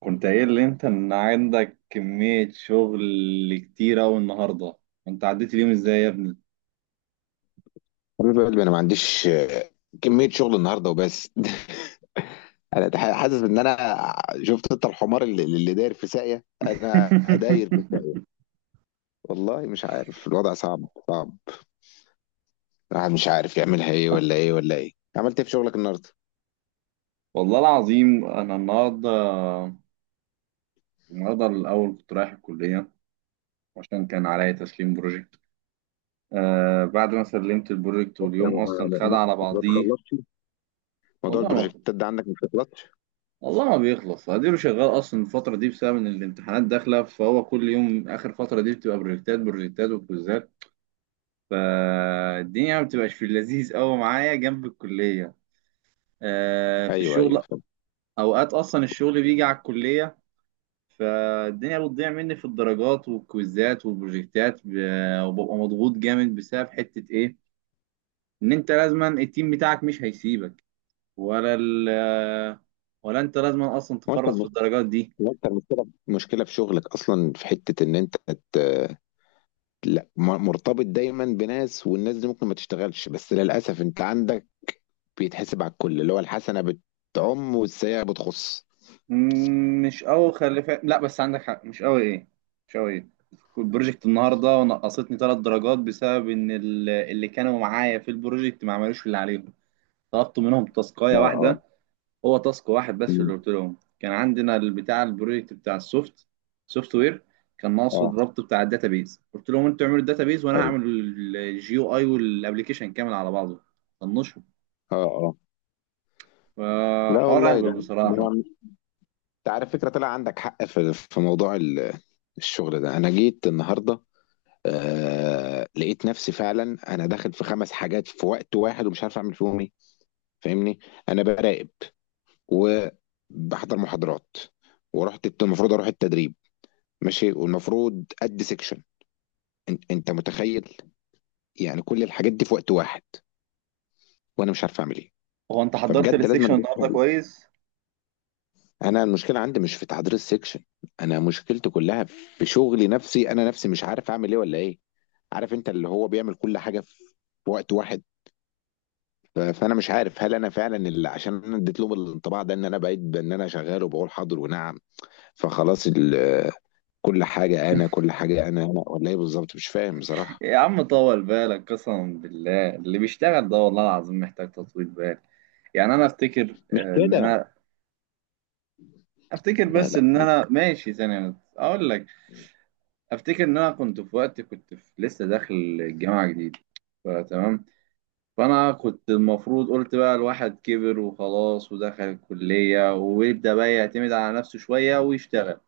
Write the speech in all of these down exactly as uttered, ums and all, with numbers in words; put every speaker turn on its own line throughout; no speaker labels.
كنت قايل لي انت ان عندك كمية شغل كتير اوي النهاردة. انت عديت اليوم ازاي يا ابني؟
حبيب قلبي، انا ما عنديش آه، كميه شغل النهارده وبس. انا تح- حاسس ان انا شفت انت الحمار اللي, اللي داير في ساقيه، انا داير في ساقيه. والله مش عارف، الوضع صعب صعب. الواحد مش عارف يعملها ايه ولا ايه ولا ايه. عملت ايه في شغلك النهارده؟
والله العظيم انا النهاردة النهاردة الاول كنت رايح الكلية عشان كان عليا تسليم بروجكت. آه بعد ما سلمت البروجكت، واليوم اصلا
ما
خد
ما-
على
ما
بعضيه.
تخلصش، موضوع
والله ما
البروجكتات ده عندك ما بتخلصش.
والله ما بيخلص. اديله شغال اصلا الفترة دي بسبب ان الامتحانات داخلة، فهو كل يوم اخر فترة دي بتبقى بروجكتات بروجكتات وكويزات. فالدنيا ما بتبقاش في اللذيذ قوي معايا جنب الكلية، آه، في
ايوه ايوه،
الشغل.
فاهم.
أوقات أصلا الشغل بيجي على الكلية، فالدنيا بتضيع مني في الدرجات والكويزات والبروجكتات، ب- وببقى مضغوط جامد بسبب حتة إيه؟ إن أنت لازما التيم بتاعك مش هيسيبك، ولا ال ولا أنت لازما أصلا
هو انت
تفرط في
الم-
الدرجات دي.
هو انت المشكله مشكله في شغلك اصلا، في حته ان انت ت- لا م- مرتبط دايما بناس، والناس دي ممكن ما تشتغلش، بس للاسف انت عندك بيتحسب على الكل، اللي هو الحسنة بتعم والسيئة بتخص.
مم، مش قوي، خلي فا... لا بس عندك حق. مش قوي ايه مش قوي ايه. البروجكت النهارده نقصتني ثلاث درجات بسبب ان ال- اللي كانوا معايا في البروجكت ما عملوش اللي عليهم. طلبت منهم تاسكايه
اه اه.
واحده، هو تاسك واحد بس.
مم.
اللي قلت لهم كان عندنا البتاع البروجكت بتاع السوفت سوفت وير، كان ناقصه
اه،
الربط بتاع الداتابيز. قلت لهم انتوا اعملوا الداتابيز وانا
ايوه.
هعمل الجيو اي والابلكيشن كامل على بعضه. طنشوا.
اه اه. لا
فحوار
والله،
اهبل
ده ده
بصراحه.
أنا- انت عارف فكرة، طلع عندك حق في في موضوع ال- الشغل ده. انا جيت النهاردة آه لقيت نفسي فعلا انا داخل في خمس حاجات في وقت واحد، ومش عارف اعمل فيهم ايه. فاهمني، انا براقب وبحضر محاضرات، ورحت الت- المفروض اروح التدريب، ماشي، والمفروض ادي سيكشن. انت أنت متخيل يعني كل الحاجات دي في وقت واحد، وانا مش عارف اعمل ايه.
هو انت حضرت
فبجد لازم أنا
السكشن
أشوف
النهارده
حل.
كويس؟
انا المشكله عندي مش في تحضير السكشن، انا مشكلتي كلها في شغلي نفسي، انا نفسي مش عارف اعمل ايه ولا ايه. عارف انت اللي هو بيعمل كل حاجه في وقت واحد. ف- فانا مش عارف هل انا فعلا اللي، عشان انا اديت لهم الانطباع ده ان انا بقيت بان انا شغال وبقول حاضر ونعم، فخلاص ال- كل حاجه انا، كل حاجه انا انا ولا ايه بالظبط، مش فاهم بصراحه.
يا عم طول بالك، قسما بالله اللي بيشتغل ده والله العظيم محتاج تطويل بال. يعني انا افتكر،
مش
آه، ان
كده.
انا افتكر،
لا
بس
لا،
ان
مش
انا ماشي ثانية اقول لك افتكر ان انا كنت في وقت، كنت في لسه داخل الجامعة جديد. فتمام، فانا كنت المفروض قلت بقى الواحد كبر وخلاص ودخل الكلية ويبدأ بقى يعتمد على نفسه شوية ويشتغل.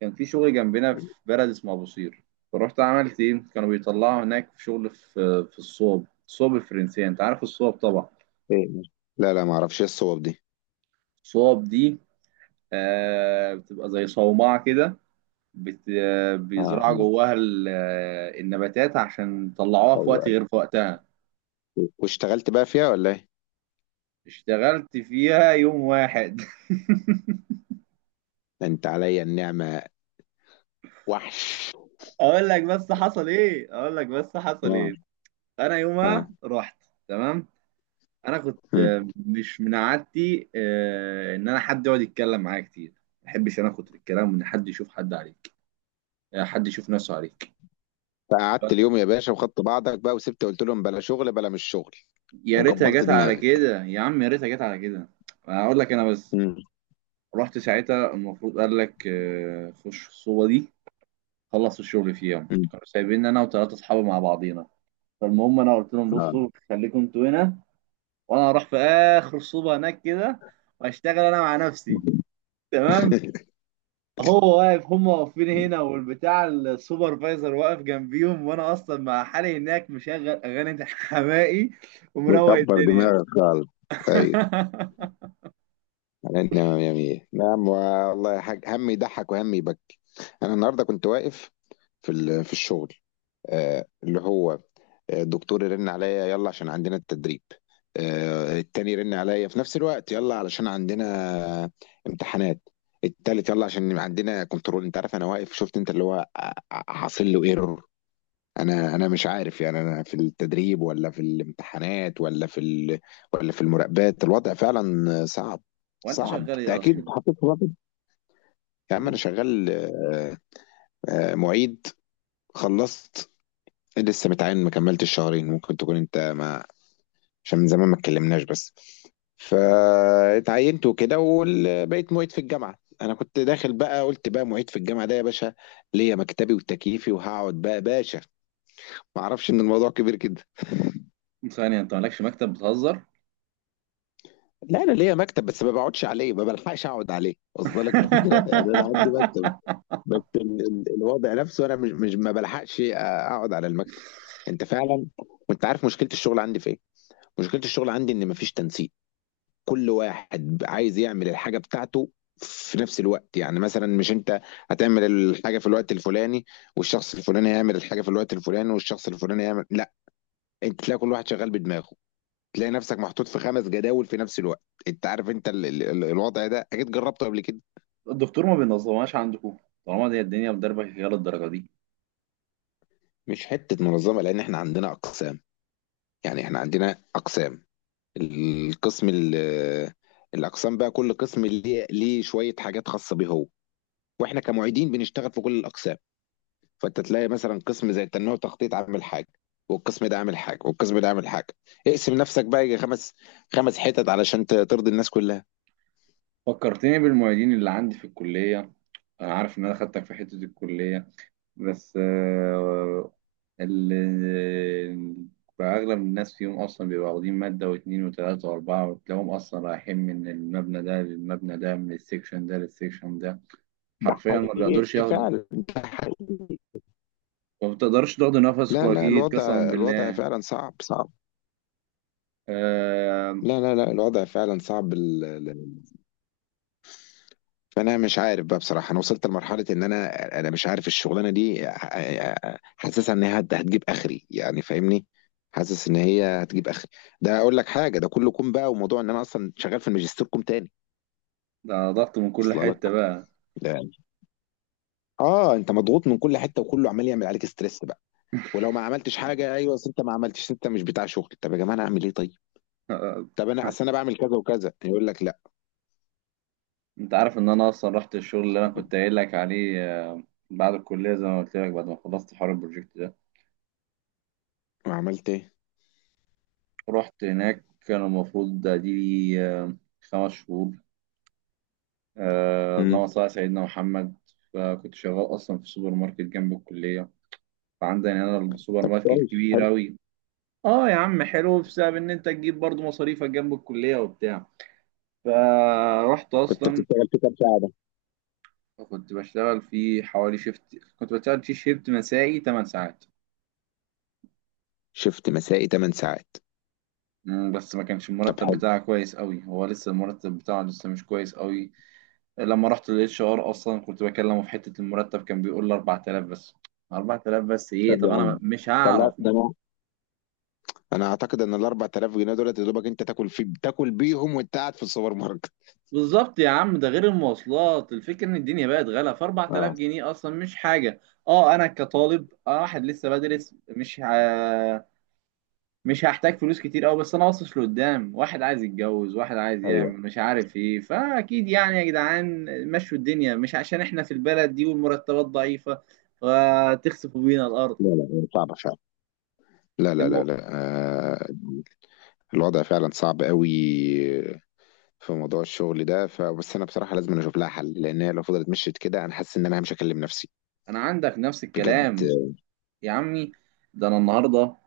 كان في شغل جنبنا في بلد اسمه أبو قير، فرحت عملت إيه؟ كانوا بيطلعوا هناك في شغل في في الصوب الصوب الفرنسية. أنت عارف الصوب طبعا؟
إيه، مش- لا لا، ما اعرفش ايه الصواب دي.
الصوب دي آه بتبقى زي صومعة كده. بت... آه،
اه
بيزرعوا
آه.
جواها ال- آه، النباتات عشان يطلعوها في وقت
ايوه.
غير في وقتها.
أيوة، واشتغلت بقى فيها ولا ايه؟
اشتغلت فيها يوم واحد.
ده انت عليا النعمة وحش.
اقول لك بس حصل ايه اقول لك بس حصل
اه
ايه. انا يومها
اه.
رحت، تمام. انا كنت
مم.
آه، مش من عادتي، آه، ان انا حد يقعد يتكلم معايا كتير. ما بحبش انا اخد الكلام وان حد يشوف حد عليك، آه، حد يشوف نفسه عليك.
فقعدت
ف-
اليوم يا باشا وخدت بعضك بقى وسبت، قلت لهم بلا شغل بلا مش شغل،
يا ريتها
وكبرت
جت على
دماغك.
كده يا عم، يا ريتها جت على كده. اقول لك انا بس،
مم.
رحت ساعتها المفروض قال لك آه، خش الصوبه دي. خلص الشغل في يوم
مم.
كانوا سايبين انا وثلاثه اصحابي مع بعضينا. فالمهم انا قلت لهم
اه.
بصوا خليكم انتوا هنا، وانا هروح في اخر صوبه هناك كده واشتغل انا مع نفسي، تمام. هو واقف، هم واقفين هنا، والبتاع السوبرفايزر واقف جنبيهم، وانا اصلا مع حالي هناك مشغل اغاني حماقي ومروق
مكبر
الدنيا.
دماغك خالص. ايوه، على النعمة يا مية نعم، والله يا حاج هم يضحك وهم يبكي. انا النهارده كنت واقف في ال- في الشغل، آه، اللي هو الدكتور يرن عليا يلا عشان عندنا التدريب، آه، التاني يرن عليا في نفس الوقت يلا علشان عندنا امتحانات، التالت يلا عشان عندنا كنترول. انت عارف انا واقف، شفت انت اللي هو ع- ع- حاصل له ايرور. انا انا مش عارف يعني، انا في التدريب ولا في الامتحانات ولا في ال... ولا في المراقبات. الوضع فعلا صعب
وانت
صعب،
شغال ايه
تأكيد
اصلا؟
اتحطيت في وضع. يا عم انا شغال آه، آه، معيد، خلصت لسه متعين ما كملتش شهرين، ممكن تكون انت ما، عشان من زمان ما اتكلمناش بس، فاتعينت وكده وبقيت معيد في الجامعه. انا كنت داخل بقى قلت بقى معيد في الجامعه ده يا باشا، ليا مكتبي وتكييفي وهقعد بقى باشا، ما اعرفش ان الموضوع كبير كده.
ثانية، انت مالكش مكتب، بتهزر؟
لا انا ليا مكتب بس ما بقعدش عليه، ما بلحقش اقعد عليه. وصل لك الفكره؟ يعني انا عندي مكتب بس ال- ال- الوضع نفسه انا مش مش ما بلحقش اقعد على المكتب. انت فعلا، وانت عارف مشكله الشغل عندي في ايه؟ مشكله الشغل عندي ان مفيش تنسيق، كل واحد عايز يعمل الحاجة بتاعته في نفس الوقت. يعني مثلا مش انت هتعمل الحاجة في الوقت الفلاني والشخص الفلاني هيعمل الحاجة في الوقت الفلاني والشخص الفلاني هيعمل، لا، انت تلاقي كل واحد شغال بدماغه، تلاقي نفسك محطوط في خمس جداول في نفس الوقت. انت عارف انت ال... ال... ال- الوضع ده اكيد جربته قبل كده.
الدكتور ما بينظمهاش عندكم؟ طالما دي الدنيا مدربة كده للدرجة دي.
مش حتة منظمة لان احنا عندنا اقسام، يعني احنا عندنا اقسام، القسم ال... الاقسام بقى كل قسم ليه ليه شوية حاجات خاصة بيه هو، واحنا كمعيدين بنشتغل في كل الاقسام. فانت تلاقي مثلا قسم زي التنميه والتخطيط عامل حاجه، والقسم ده عامل حاجه، والقسم ده عامل حاجه. اقسم نفسك بقى يجي خمس خمس حتت علشان ت- ترضي الناس كلها.
فكرتني بالمعيدين اللي عندي في الكلية. انا عارف ان انا خدتك في حتة الكلية، بس آه، ال- بقى أغلب الناس فيهم أصلا بيبقوا واخدين مادة واتنين وتلاتة وأربعة، وتلاقيهم أصلا رايحين من المبنى ده للمبنى ده، من السكشن ده للسكشن ده.
ده
حرفيا ما بيقدرش
حقيقي
ياخد،
فعلا، ده حقيقي.
ما بتقدرش تاخد نفسك
لا لا،
أكيد
الوضع
قسما
الوضع
بالله.
فعلا صعب صعب.
آه،
لا لا لا، الوضع فعلا صعب. ال- ال- ال- فانا مش عارف بقى بصراحه، انا وصلت لمرحله ان انا، انا مش عارف الشغلانه دي ح- حاسسها ان هي هت- هتجيب اخري يعني، فاهمني، حاسس ان هي هتجيب اخري. ده اقول لك حاجه، ده كله كوم بقى، وموضوع ان انا اصلا شغال في الماجستير كوم تاني.
ده ضغط من كل
اصل
حتة
لك
بقى.
يعني، اه انت مضغوط من كل حته وكله عمال يعمل عليك ستريس بقى. ولو ما عملتش حاجه، ايوه أصل انت ما عملتش، انت مش بتاع شغل. طب يا جماعه انا اعمل ايه طيب؟
آه،
طب انا اصل انا بعمل كذا وكذا، يقول لك لا.
أنت عارف إن أنا أصلا رحت الشغل اللي أنا كنت قايل لك عليه؟ آه، بعد الكلية زي ما قلت لك، بعد ما خلصت حوار البروجكت ده،
ما عملت ايه؟
رحت هناك. كان المفروض ده دي، آه، خمس شهور. آه،
امم.
اللهم صل على سيدنا محمد. فكنت شغال أصلا في سوبر ماركت جنب الكلية. فعندنا هنا السوبر ماركت
كويس،
كبير
حلو.
أوي. اه يا عم حلو، بسبب ان انت تجيب برضو مصاريفك جنب الكلية وبتاع. فرحت
كنت
اصلا،
بتشتغل في كام ساعه ده؟
كنت بشتغل في حوالي شيفت كنت بشتغل في شيفت مسائي ثمان ساعات.
شفت مسائي 8 ساعات.
مم، بس ما كانش
طب
المرتب
حلو.
بتاعها كويس قوي، هو لسه المرتب بتاعه لسه مش كويس قوي. لما رحت للاتش ار اصلا كنت بكلمه في حته المرتب، كان بيقول لي اربعتلاف بس. اربعتلاف بس ايه؟
طب
طب
يا
انا
عم
مش
طلع
هعرف.
ده، انا انا اعتقد ان ال اربعة آلاف جنيه دولت يا دوبك انت تاكل، في تاكل بيهم وانت قاعد في السوبر ماركت.
بالظبط يا عم، ده غير المواصلات. الفكره ان الدنيا بقت غلا، ف 4000
اه.
جنيه اصلا مش حاجه. اه انا كطالب، آه واحد لسه بدرس، مش ه... مش هحتاج فلوس كتير قوي، بس انا باصص لقدام. واحد عايز يتجوز، واحد عايز
ايوه.
يعمل مش عارف ايه، فاكيد يعني يا جدعان. مشوا الدنيا، مش عشان احنا في البلد دي والمرتبات ضعيفه فتخسفوا بينا الارض.
لا لا، صعبه فعلا. لا لا
الم...
لا لا، آه الوضع فعلا صعب قوي في موضوع الشغل ده. فبس انا بصراحه لازم اشوف لها حل، لان هي لو فضلت مشيت كده، انا حاسس ان انا مش هكلم نفسي.
انا عندك نفس
بجد.
الكلام يا عمي. ده انا النهارده،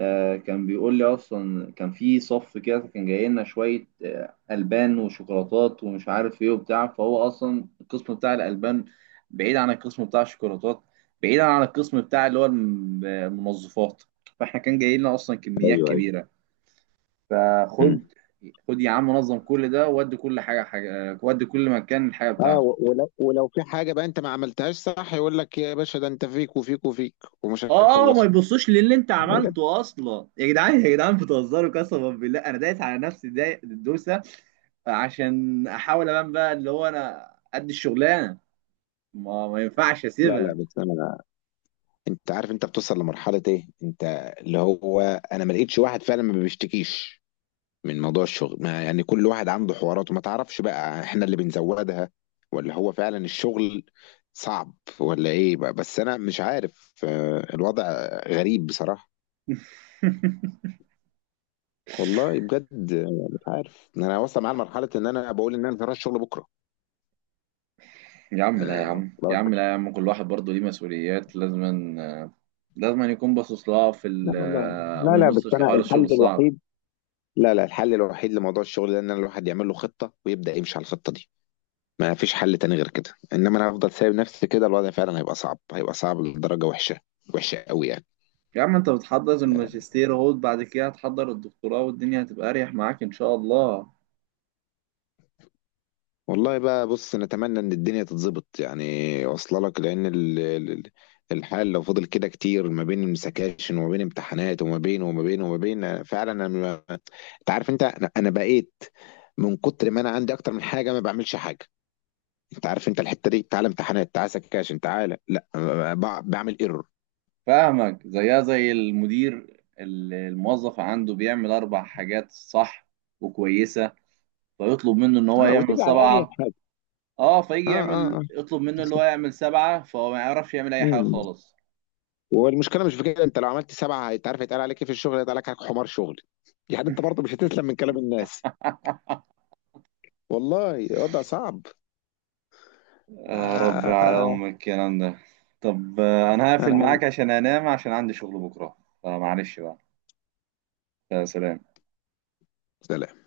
آه، كان بيقول لي اصلا كان في صف كده، كان جاي لنا شويه آه، البان وشوكولاتات ومش عارف ايه وبتاع، فهو اصلا القسم بتاع الالبان بعيد عن القسم بتاع الشوكولاتات، بعيد عن القسم بتاع اللي هو الم- المنظفات. فاحنا كان جاي لنا اصلا كميات
ايوه ايوه.
كبيره. فخد
مم.
خد يا عم نظم كل ده، ودي كل حاجه حاجه، آه، ودي كل مكان الحاجه
اه،
بتاعته.
و- ولو ولو في حاجه بقى انت ما عملتهاش صح، يقول لك يا باشا ده انت فيك وفيك وفيك، ومش
اه، ما
هيخلصوا.
يبصوش للي انت
بجد.
عملته اصلا. يا جدعان يا جدعان بتهزروا، قسما بالله انا دايس على نفسي، داي- الدوسه عشان احاول ابان بقى اللي هو انا قد الشغلانه. ما ما ينفعش
لا لا،
اسيبها.
بس انا، انت عارف انت بتوصل لمرحله ايه، انت اللي هو، انا ما لقيتش واحد فعلا ما بيشتكيش من موضوع الشغل. ما يعني كل واحد عنده حواراته، ما تعرفش بقى احنا اللي بنزودها ولا هو فعلا الشغل صعب ولا ايه بقى، بس انا مش عارف آه، الوضع غريب بصراحة. والله بجد آه، مش عارف، إن انا واصل معايا لمرحلة ان انا بقول ان انا مش هروح الشغل بكرة.
يا عم لا، يا
آه،
عم، يا
خلاص.
عم لا، يا عم كل واحد برضه ليه مسؤوليات. لازم لازم يكون باصص لها في ال
لا والله، لا
وما
لا، بس
يبصش
انا
لحوار الشغل
الحل
الصعب.
الوحيد، لا لا، الحل الوحيد لموضوع الشغل ده ان الواحد يعمل له خطة ويبدأ يمشي على الخطة دي. ما فيش حل تاني غير كده، انما انا هفضل سايب نفسي كده الوضع فعلا هيبقى صعب، هيبقى صعب لدرجة وحشة، وحشة قوي يعني.
يا عم انت بتحضر الماجستير اهو، بعد كده هتحضر الدكتوراه، والدنيا هتبقى اريح معاك ان شاء الله.
والله بقى بص نتمنى ان الدنيا تتظبط يعني، واصله لك، لان ال- ال- الحال لو فضل كده كتير ما بين سكاشن وما بين امتحانات وما بين وما بين وما بين، فعلا انا ما- انت عارف انت، انا أنا بقيت من كتر ما انا عندي اكتر من حاجه ما بعملش حاجه. انت عارف انت الحته دي، تعالى امتحانات، تعالى سكاشن، تعالى لا، ب- بعمل ايرور.
فاهمك، زيها زي المدير اللي الموظف عنده بيعمل اربع حاجات صح وكويسه، فيطلب منه ان هو
اه
يعمل
وتيجي على اي
سبعه.
حاجه.
اه فيجي
اه
يعمل،
اه
يطلب منه اللي هو يعمل سبعه، فهو ما يعرفش يعمل اي حاجه
اه.
خالص.
والمشكله مش في كده، انت لو عملت سبعه انت عارف هيتقال عليك ايه في الشغل؟ هيتقال عليك حمار شغل. يعني انت برضه مش هتسلم من كلام الناس. والله وضع صعب. آه
يا ربي
آه،
على
آه، آه.
ام الكلام ده. طب آه، انا هقفل
انا عم.
معاك عشان انام عشان عندي شغل بكره. فمعلش بقى. يا سلام.
سلام.